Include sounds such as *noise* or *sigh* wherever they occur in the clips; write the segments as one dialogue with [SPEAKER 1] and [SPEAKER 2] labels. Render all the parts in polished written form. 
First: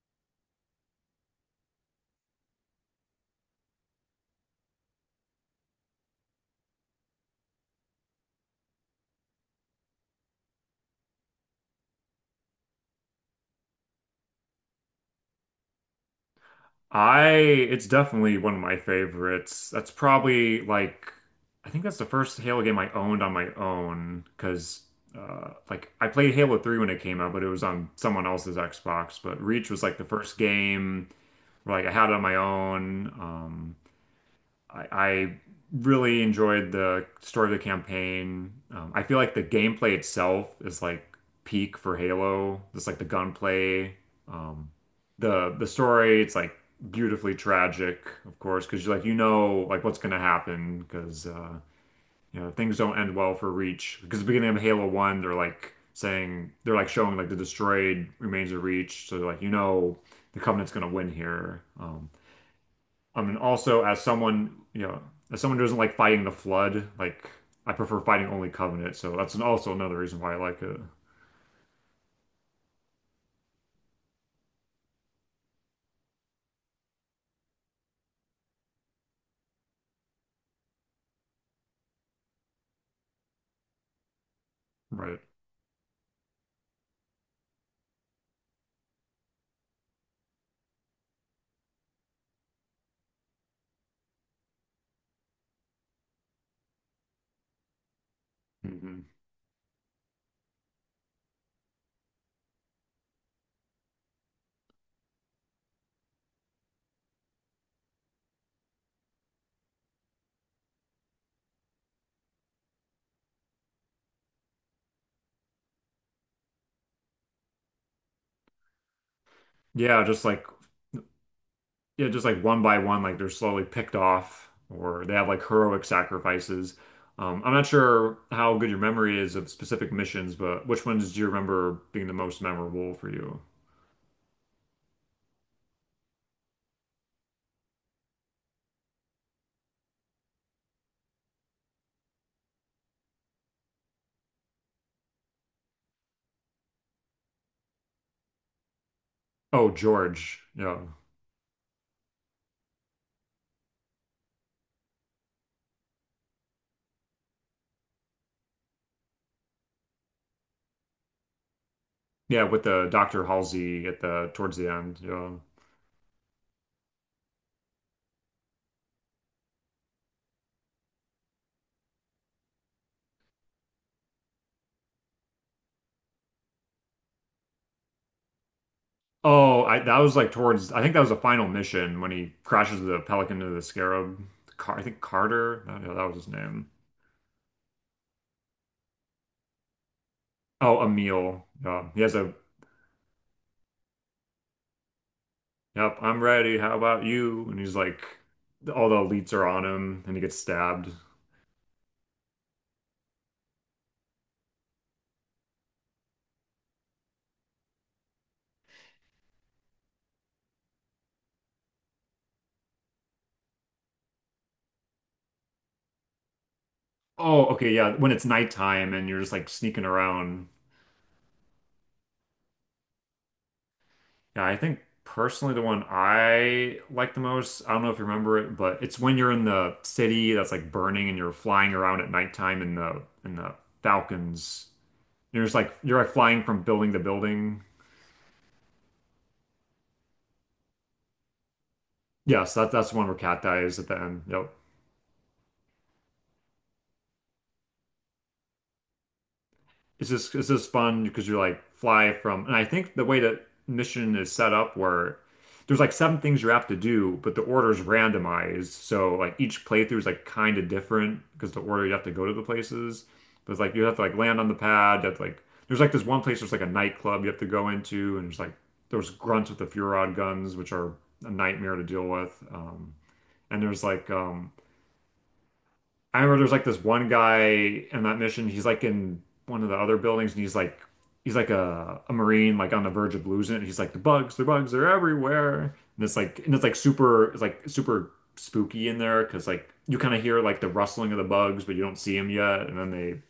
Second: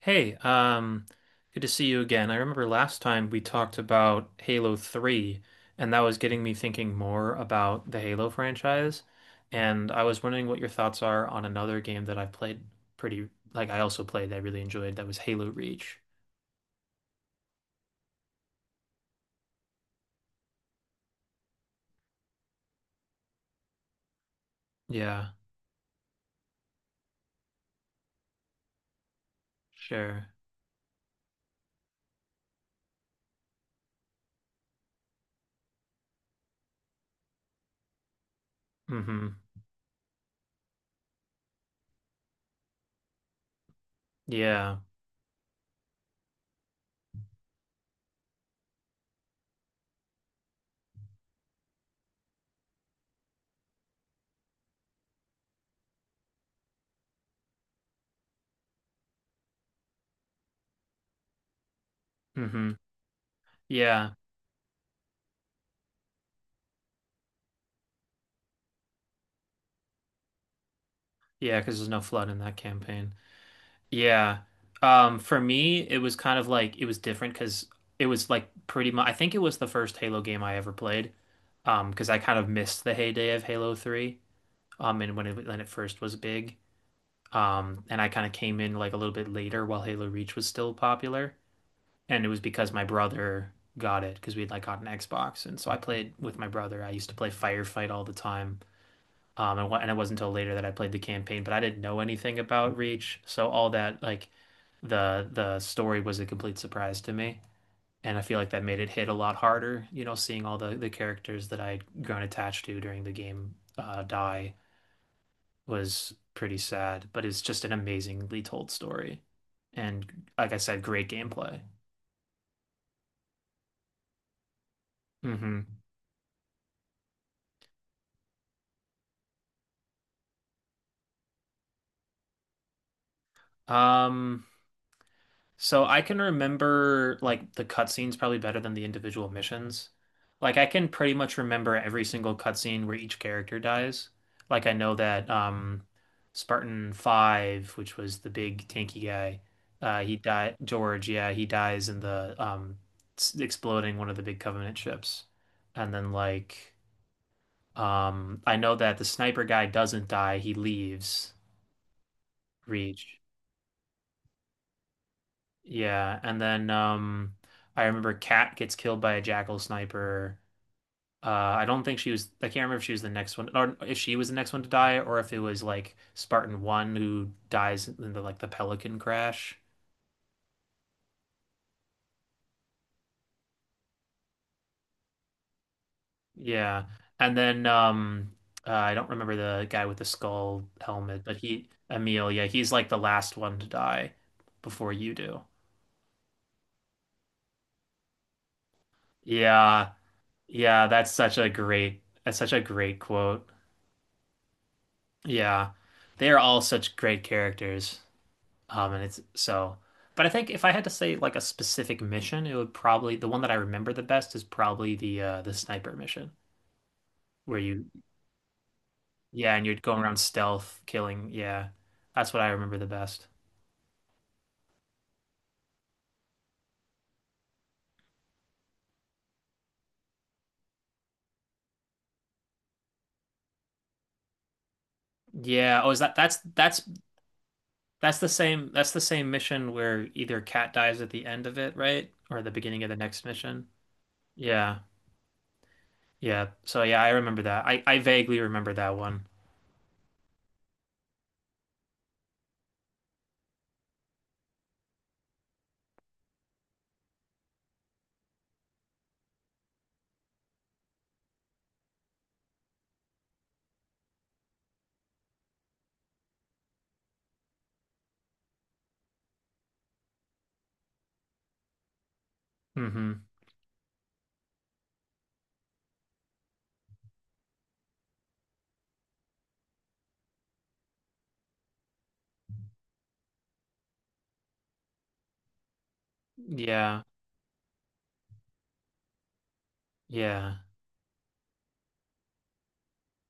[SPEAKER 1] Hey, good to see you again. I remember last time we talked about Halo 3, and that was getting me thinking more about the Halo franchise. And I was wondering what your thoughts are on another game that I played pretty, like I also played, that I really enjoyed, that was Halo Reach.
[SPEAKER 2] I it's definitely one of my favorites. That's probably like I think that's the first Halo game I owned on my own because
[SPEAKER 1] Yeah,
[SPEAKER 2] like I played Halo 3 when it came out, but it was on someone else's Xbox. But Reach was like the
[SPEAKER 1] sure.
[SPEAKER 2] first game where like I had it on my own. I really enjoyed the story of the campaign. I feel like
[SPEAKER 1] Mm-hmm.
[SPEAKER 2] the gameplay itself is like peak for Halo. Just like the gunplay, um,
[SPEAKER 1] Yeah.
[SPEAKER 2] the story. It's like beautifully tragic, of course, because you like you know like what's gonna happen because you know things don't end well for Reach. Because at the beginning of Halo One, they're like saying they're like showing like the destroyed remains of Reach. So like you know the Covenant's gonna win here.
[SPEAKER 1] Mm-hmm.
[SPEAKER 2] I mean, also as
[SPEAKER 1] Yeah.
[SPEAKER 2] someone, you know, as someone who doesn't like fighting the flood, like I prefer fighting only Covenant, so that's an, also another reason why I like it.
[SPEAKER 1] Yeah, because there's no flood in that campaign. Yeah. For me, it was kind of like it was different because it was like pretty much, I think it was the first Halo game I ever played. Because I kind of missed the heyday of Halo 3. And
[SPEAKER 2] Right.
[SPEAKER 1] when it first was big. And I kind of came in like a little bit later while Halo Reach was still popular. And it was because my brother got it because we'd like got an Xbox. And so I played with my brother. I used to play Firefight all the time.
[SPEAKER 2] Hmm.
[SPEAKER 1] And it wasn't until later that I played the campaign, but I didn't know anything about Reach, so all that like the story was a complete surprise to me, and I feel like that made it hit a lot harder. You know, seeing all the characters that I'd grown attached to during the game die was pretty sad, but it's just an amazingly told story,
[SPEAKER 2] Yeah,
[SPEAKER 1] and
[SPEAKER 2] just like
[SPEAKER 1] like I said, great gameplay.
[SPEAKER 2] yeah, just like one by one, like they're slowly picked off, or they have like
[SPEAKER 1] hmm
[SPEAKER 2] heroic sacrifices. I'm not sure how good your memory is of specific missions, but which ones do you remember being the most memorable for you?
[SPEAKER 1] Um, So I can remember like the cutscenes probably better than the individual missions. Like I can pretty much remember every single cutscene where each character dies. Like I know that Spartan 5, which was the big tanky guy,
[SPEAKER 2] Oh,
[SPEAKER 1] he
[SPEAKER 2] George.
[SPEAKER 1] died
[SPEAKER 2] Yeah.
[SPEAKER 1] George, yeah, he dies in the exploding one of the big Covenant ships. And then like I know that the sniper guy doesn't die, he leaves
[SPEAKER 2] Yeah, with the
[SPEAKER 1] Reach.
[SPEAKER 2] Dr. Halsey at the towards the end. Yeah.
[SPEAKER 1] Yeah, and then I remember Kat gets killed by a jackal sniper. I can't remember if she was the next one or if she was the next one to die or if it was like Spartan 1 who dies in the Pelican crash.
[SPEAKER 2] Oh, I that was like towards I think that was the final mission when he crashes the Pelican into the Scarab. Car I think Carter. I don't know, that was his name.
[SPEAKER 1] Yeah. And then I don't remember the guy with the skull
[SPEAKER 2] Oh,
[SPEAKER 1] helmet, but
[SPEAKER 2] Emil.
[SPEAKER 1] he
[SPEAKER 2] He has a
[SPEAKER 1] Emil, yeah, he's like the last one to die before you do.
[SPEAKER 2] yep. I'm ready. How about you? And he's like, all the elites are on
[SPEAKER 1] Yeah.
[SPEAKER 2] him, and he gets
[SPEAKER 1] Yeah,
[SPEAKER 2] stabbed.
[SPEAKER 1] that's such a great quote. Yeah, they are all such great characters. Um, and it's so, but I think if I had to say like a specific mission, it would probably the one that I remember the best is probably the sniper mission
[SPEAKER 2] Oh,
[SPEAKER 1] where
[SPEAKER 2] okay,
[SPEAKER 1] you
[SPEAKER 2] yeah. When it's nighttime and you're just like
[SPEAKER 1] yeah, and you're
[SPEAKER 2] sneaking
[SPEAKER 1] going around
[SPEAKER 2] around.
[SPEAKER 1] stealth killing. Yeah, that's what I remember the best.
[SPEAKER 2] Yeah, I think personally the one I like the most. I don't know if you remember it, but it's when you're in the city that's like burning and you're flying around at nighttime in the Falcons. You're just like
[SPEAKER 1] Yeah. Oh, is
[SPEAKER 2] you're like
[SPEAKER 1] that that's
[SPEAKER 2] flying from
[SPEAKER 1] that's
[SPEAKER 2] building to building.
[SPEAKER 1] that's the same that's the same mission where either Cat dies at the end of it, right? Or the
[SPEAKER 2] Yes, that
[SPEAKER 1] beginning of
[SPEAKER 2] that's the
[SPEAKER 1] the
[SPEAKER 2] one where
[SPEAKER 1] next
[SPEAKER 2] Cat
[SPEAKER 1] mission.
[SPEAKER 2] dies at the end. Yep.
[SPEAKER 1] Yeah. Yeah. So yeah, I remember that. I vaguely remember that one.
[SPEAKER 2] It's just fun because you're like fly from, and I think the way that mission is set up where there's like seven things you have to do, but the order's randomized. So like each playthrough is like kind of different because the order you have to go to the places. But it's like you have to like land on the pad. That's like there's like this one place there's like a nightclub you have to go into, and there's like there's grunts with the Furod guns, which are a nightmare to deal with.
[SPEAKER 1] Mm-hmm.
[SPEAKER 2] And there's like I remember there's like this one guy in that mission. He's like in one of the other buildings, and he's like a marine, like on the verge of losing it. He's like the bugs, they're everywhere, and it's like and it's like
[SPEAKER 1] Yeah.
[SPEAKER 2] super, it's like super spooky in there because like you kind of hear
[SPEAKER 1] Yeah.
[SPEAKER 2] like the rustling of the bugs, but you don't see them yet, and then they.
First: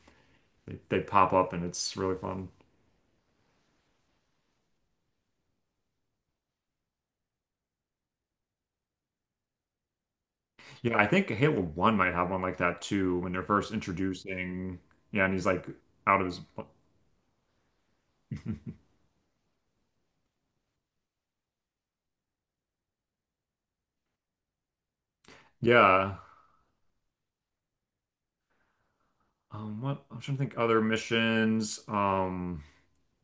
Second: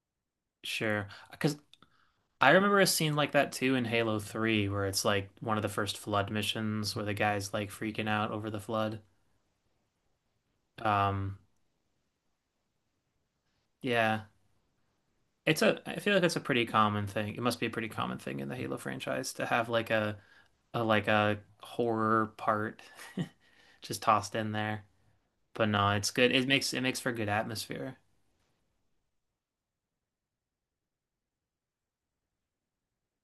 [SPEAKER 2] They
[SPEAKER 1] Sure.
[SPEAKER 2] pop up
[SPEAKER 1] Because
[SPEAKER 2] and it's really fun.
[SPEAKER 1] I remember a scene like that too in Halo 3 where it's like one of the first flood missions where the guy's like freaking out over the flood.
[SPEAKER 2] Yeah, I think
[SPEAKER 1] Um,
[SPEAKER 2] Halo 1 might have one like that too when they're first
[SPEAKER 1] yeah.
[SPEAKER 2] introducing. Yeah, and he's
[SPEAKER 1] It's
[SPEAKER 2] like
[SPEAKER 1] a I feel
[SPEAKER 2] out
[SPEAKER 1] like
[SPEAKER 2] of
[SPEAKER 1] it's
[SPEAKER 2] his.
[SPEAKER 1] a pretty common thing. It must be a pretty common thing in the
[SPEAKER 2] *laughs*
[SPEAKER 1] Halo franchise to have like a horror part *laughs* just tossed in there. But no, it's
[SPEAKER 2] Yeah.
[SPEAKER 1] good. It makes for good atmosphere.
[SPEAKER 2] What I'm trying to think other missions. Um,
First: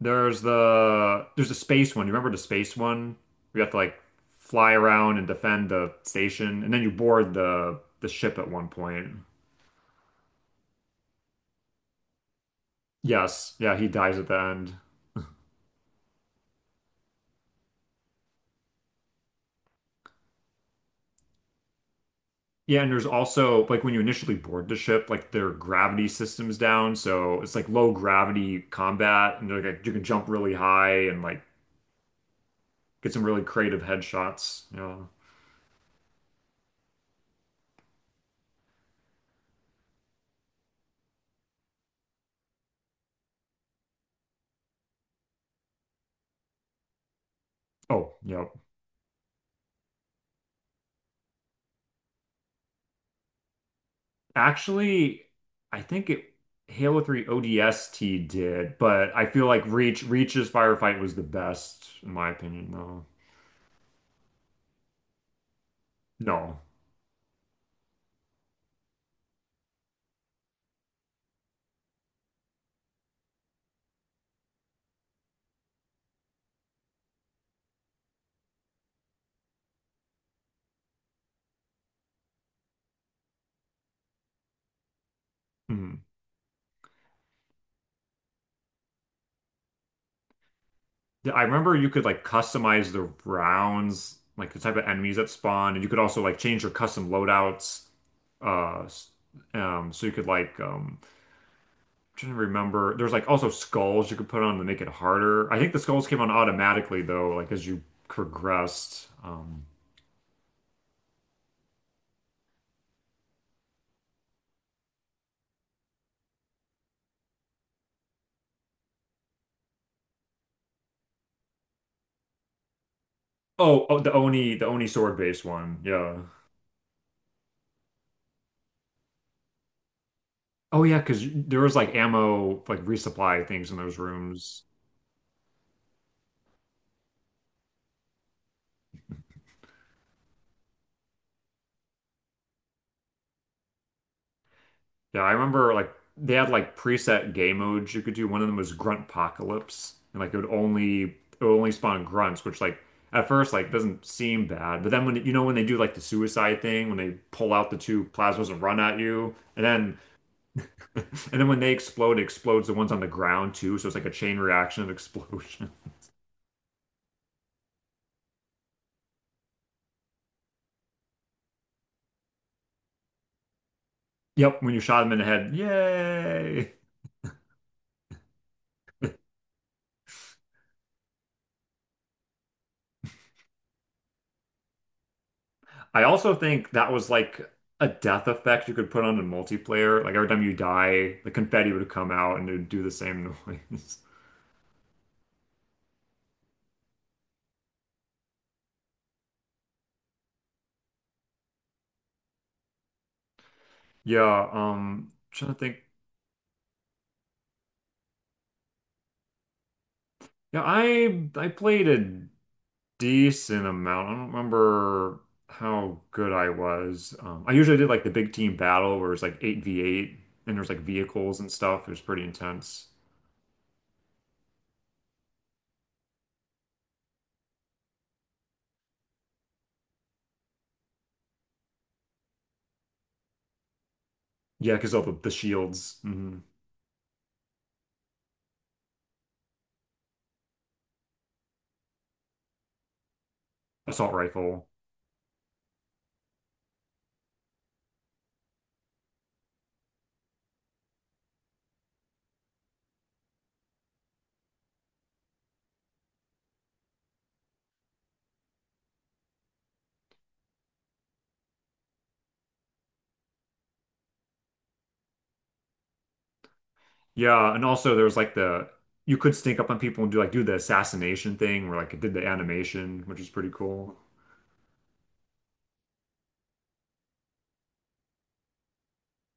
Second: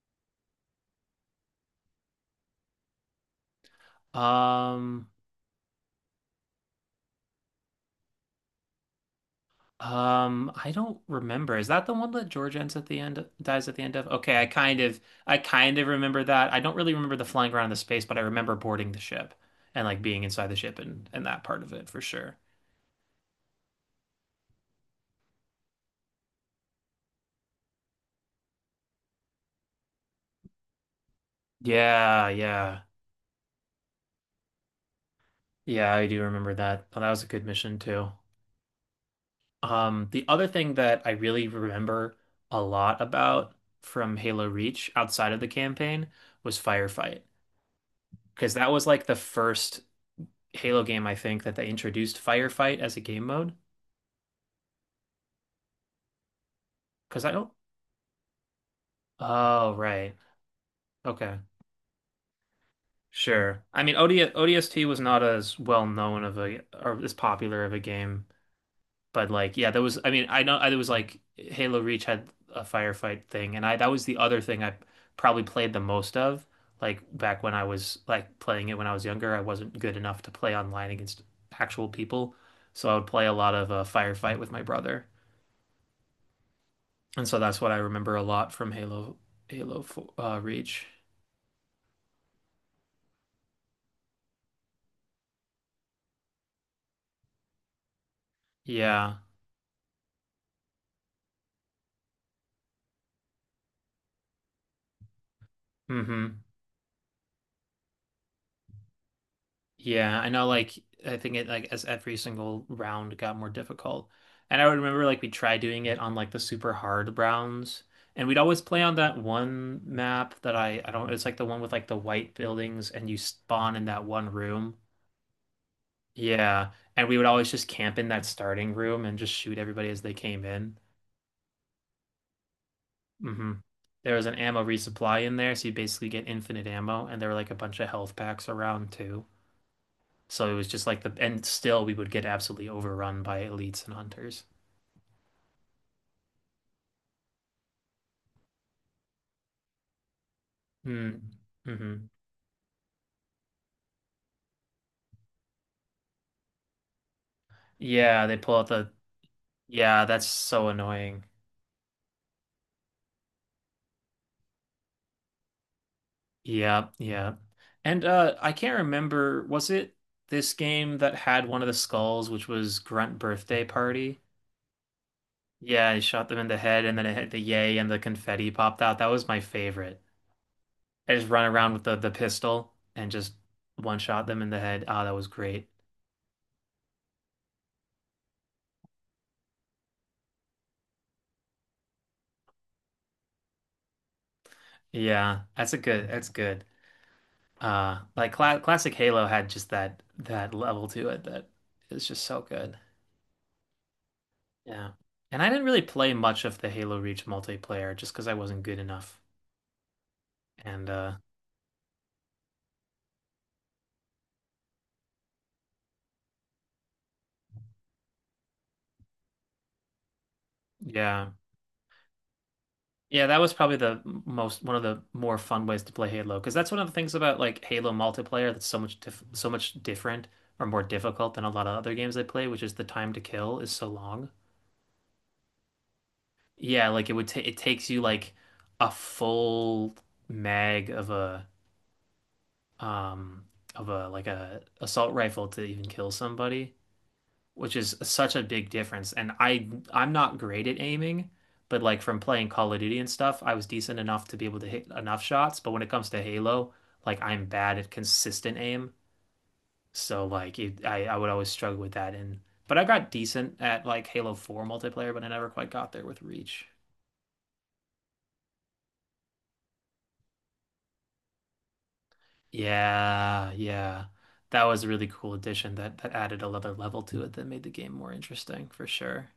[SPEAKER 2] There's the there's the space one. You remember the space one? We have to like fly
[SPEAKER 1] Um
[SPEAKER 2] around and defend the station, and then you board the ship at one point.
[SPEAKER 1] I don't remember. Is that the one that George ends at the end,
[SPEAKER 2] Yes,
[SPEAKER 1] dies
[SPEAKER 2] yeah,
[SPEAKER 1] at the
[SPEAKER 2] he
[SPEAKER 1] end of?
[SPEAKER 2] dies at the
[SPEAKER 1] Okay, I
[SPEAKER 2] end.
[SPEAKER 1] kind of, I kind of remember that. I don't really remember the flying around in the space, but I remember boarding the ship and like being inside the ship and that part of it for sure.
[SPEAKER 2] Yeah, and there's also like when you initially board the ship, like their gravity system's down, so it's like low gravity combat, and they're like you can jump really high and like
[SPEAKER 1] Yeah, yeah,
[SPEAKER 2] get some really creative headshots. Yeah.
[SPEAKER 1] yeah. I do remember that. Well, that was a good mission too. The other thing that I really remember a lot about from Halo Reach outside of the campaign was Firefight,
[SPEAKER 2] Oh, yeah.
[SPEAKER 1] because that was like the first Halo game I think that they introduced Firefight as a game mode.
[SPEAKER 2] Actually, I think it Halo
[SPEAKER 1] Because
[SPEAKER 2] 3
[SPEAKER 1] I don't.
[SPEAKER 2] ODST did, but I feel like
[SPEAKER 1] Oh,
[SPEAKER 2] Reach
[SPEAKER 1] right.
[SPEAKER 2] Reach's firefight was the
[SPEAKER 1] Okay.
[SPEAKER 2] best in my opinion though.
[SPEAKER 1] Sure. I mean, ODST was not as well known of
[SPEAKER 2] No.
[SPEAKER 1] a or as popular of a game, but like, yeah, there was. I mean, I know I, there was like Halo Reach had a firefight thing, and I that was the other thing I probably played the most of. Like back when I was like playing it when I was younger, I wasn't good enough to play online against actual people, so I would play a lot of firefight with my brother,
[SPEAKER 2] Mhm.
[SPEAKER 1] and so that's what I remember a lot from Halo 4, Reach.
[SPEAKER 2] I remember you could like customize the rounds, like the type of enemies that spawn, and you could also like change your custom loadouts. Uh s-
[SPEAKER 1] Yeah.
[SPEAKER 2] so you could like I'm trying to remember there's like also skulls you could put on to make it harder. I think the skulls came on
[SPEAKER 1] hmm
[SPEAKER 2] automatically though, like as you progressed.
[SPEAKER 1] Yeah, I know like I think it like as every single round got more difficult. And I would remember like we tried doing it on like the super hard rounds. And we'd always play on that one map that I don't it's like the one with like the white buildings and you spawn
[SPEAKER 2] Oh,
[SPEAKER 1] in
[SPEAKER 2] oh,
[SPEAKER 1] that
[SPEAKER 2] the
[SPEAKER 1] one
[SPEAKER 2] Oni, the
[SPEAKER 1] room.
[SPEAKER 2] Oni sword based one. Yeah.
[SPEAKER 1] Yeah. And we would always just camp in that starting room and just shoot everybody as they came in.
[SPEAKER 2] Oh yeah, because there was like ammo, like resupply
[SPEAKER 1] hmm
[SPEAKER 2] things in those
[SPEAKER 1] There was an
[SPEAKER 2] rooms.
[SPEAKER 1] ammo resupply in there, so you basically get infinite ammo and there were like a bunch of health packs around too. So it was just like and still we would get absolutely overrun by elites and hunters.
[SPEAKER 2] Yeah, I remember like they had like preset game modes you could do. One of them was Grunt Apocalypse, and like it would only
[SPEAKER 1] Mm.
[SPEAKER 2] it would only spawn
[SPEAKER 1] hmm
[SPEAKER 2] grunts, which like at first like doesn't seem bad, but then when you know when they do like the suicide thing, when they pull out the two
[SPEAKER 1] Yeah, they
[SPEAKER 2] plasmas
[SPEAKER 1] pull
[SPEAKER 2] and
[SPEAKER 1] out
[SPEAKER 2] run at you, and then
[SPEAKER 1] yeah, that's so
[SPEAKER 2] *laughs*
[SPEAKER 1] annoying.
[SPEAKER 2] and then when they explode, it explodes the ones on the ground too, so it's like a chain reaction of explosion. *laughs*
[SPEAKER 1] Yeah, yeah. And I can't remember, was it this game that had one of the skulls, which was Grunt Birthday Party?
[SPEAKER 2] Yep, when you shot them in the head,
[SPEAKER 1] Yeah, I shot them in the
[SPEAKER 2] yay!
[SPEAKER 1] head and then it hit the yay and the confetti popped out. That was my favorite. I just run around with the pistol and just one shot them in the head. Ah, that was great.
[SPEAKER 2] I also think that was like a death effect you could put on a multiplayer. Like every time you die, the confetti would come out and it would do the same noise. *laughs*
[SPEAKER 1] Yeah, that's a good, that's good. Like classic Halo had just that level to it that is just so good.
[SPEAKER 2] Yeah,
[SPEAKER 1] Yeah. And I
[SPEAKER 2] trying to
[SPEAKER 1] didn't really
[SPEAKER 2] think.
[SPEAKER 1] play much of the Halo Reach multiplayer just because I wasn't good enough.
[SPEAKER 2] Yeah,
[SPEAKER 1] And
[SPEAKER 2] I played a decent amount. I don't remember how good I was. I usually did like the big team battle where it's like 8v8 and there's like
[SPEAKER 1] yeah.
[SPEAKER 2] vehicles and stuff. It was pretty intense.
[SPEAKER 1] Yeah, that was probably the most one of the more fun ways to play Halo because that's one of the things about like Halo multiplayer that's so much different or more difficult than a lot of other games I play, which is the time to kill is so long.
[SPEAKER 2] Yeah, because all the shields, hmm.
[SPEAKER 1] Yeah, like it would ta it takes you like a full mag um of a
[SPEAKER 2] Assault
[SPEAKER 1] like a
[SPEAKER 2] rifle.
[SPEAKER 1] assault rifle to even kill somebody, which is such a big difference. And I'm not great at aiming, but like from playing Call of Duty and stuff, I was decent enough to be able to hit enough shots. But when it comes to Halo, like I'm bad at consistent aim, so like it, I would always struggle with that. And but I got decent at like Halo 4 multiplayer, but I never quite got there with Reach.
[SPEAKER 2] Yeah, and also there was like the you could sneak up on people and do like do the assassination thing where like it did the animation, which is pretty
[SPEAKER 1] Yeah,
[SPEAKER 2] cool.
[SPEAKER 1] yeah. That was a really cool addition that added another level to it that made the game more interesting for sure.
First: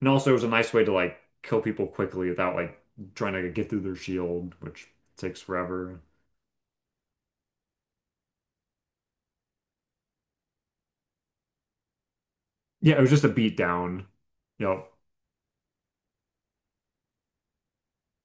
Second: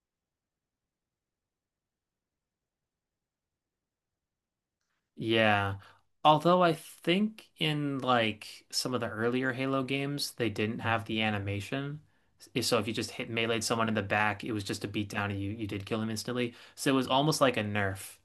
[SPEAKER 2] And also it was a nice way to like kill people quickly without like trying to get through their shield, which takes
[SPEAKER 1] Yeah.
[SPEAKER 2] forever.
[SPEAKER 1] Although I think in like some of the earlier Halo games, they didn't have the animation. So if you
[SPEAKER 2] Yeah, it was
[SPEAKER 1] just
[SPEAKER 2] just a
[SPEAKER 1] hit
[SPEAKER 2] beat
[SPEAKER 1] meleeed someone in the
[SPEAKER 2] down.
[SPEAKER 1] back, it was just
[SPEAKER 2] Yep.
[SPEAKER 1] a beatdown and you did kill him instantly. So it was almost like a nerf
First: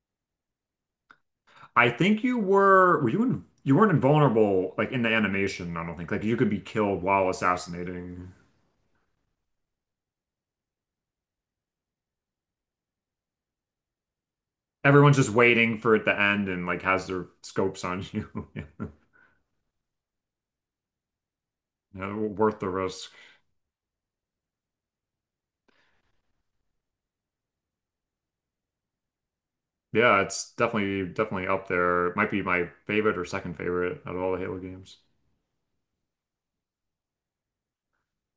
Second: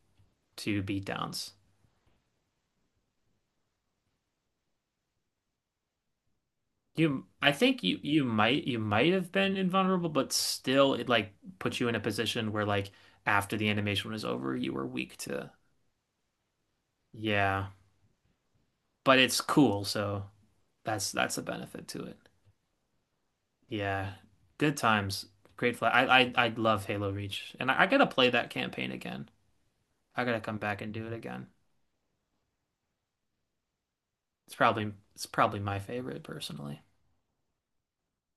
[SPEAKER 1] to beatdowns.
[SPEAKER 2] I think you weren't invulnerable like in the animation, I don't think. Like you could be killed while
[SPEAKER 1] I think
[SPEAKER 2] assassinating.
[SPEAKER 1] you might have been invulnerable, but still it like put you in a position where like after the animation was over, you were
[SPEAKER 2] Everyone's
[SPEAKER 1] weak
[SPEAKER 2] just
[SPEAKER 1] to.
[SPEAKER 2] waiting for it to end and like has their
[SPEAKER 1] Yeah.
[SPEAKER 2] scopes on you. *laughs*
[SPEAKER 1] But it's cool, so that's a benefit to
[SPEAKER 2] Yeah,
[SPEAKER 1] it.
[SPEAKER 2] worth the risk.
[SPEAKER 1] Yeah, good times. Great flag. I love Halo Reach, and I gotta play that campaign again.
[SPEAKER 2] Yeah,
[SPEAKER 1] I gotta
[SPEAKER 2] it's
[SPEAKER 1] come back and do
[SPEAKER 2] definitely
[SPEAKER 1] it
[SPEAKER 2] definitely
[SPEAKER 1] again.
[SPEAKER 2] up there. It might be my favorite or second favorite out of all the
[SPEAKER 1] It's
[SPEAKER 2] Halo
[SPEAKER 1] probably
[SPEAKER 2] games.
[SPEAKER 1] it's probably my favorite personally.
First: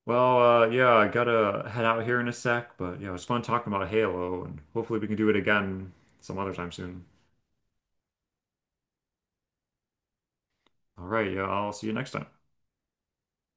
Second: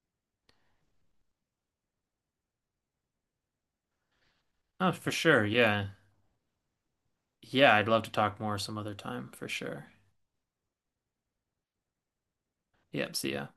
[SPEAKER 2] Well, yeah, I gotta head out here in a sec, but yeah, it was fun talking about Halo, and
[SPEAKER 1] Oh,
[SPEAKER 2] hopefully we
[SPEAKER 1] for
[SPEAKER 2] can do it
[SPEAKER 1] sure. Yeah,
[SPEAKER 2] again some other time soon.
[SPEAKER 1] yeah. I'd love to talk more some other time for sure.
[SPEAKER 2] All right, yeah, I'll see you next time.
[SPEAKER 1] Yep. See ya.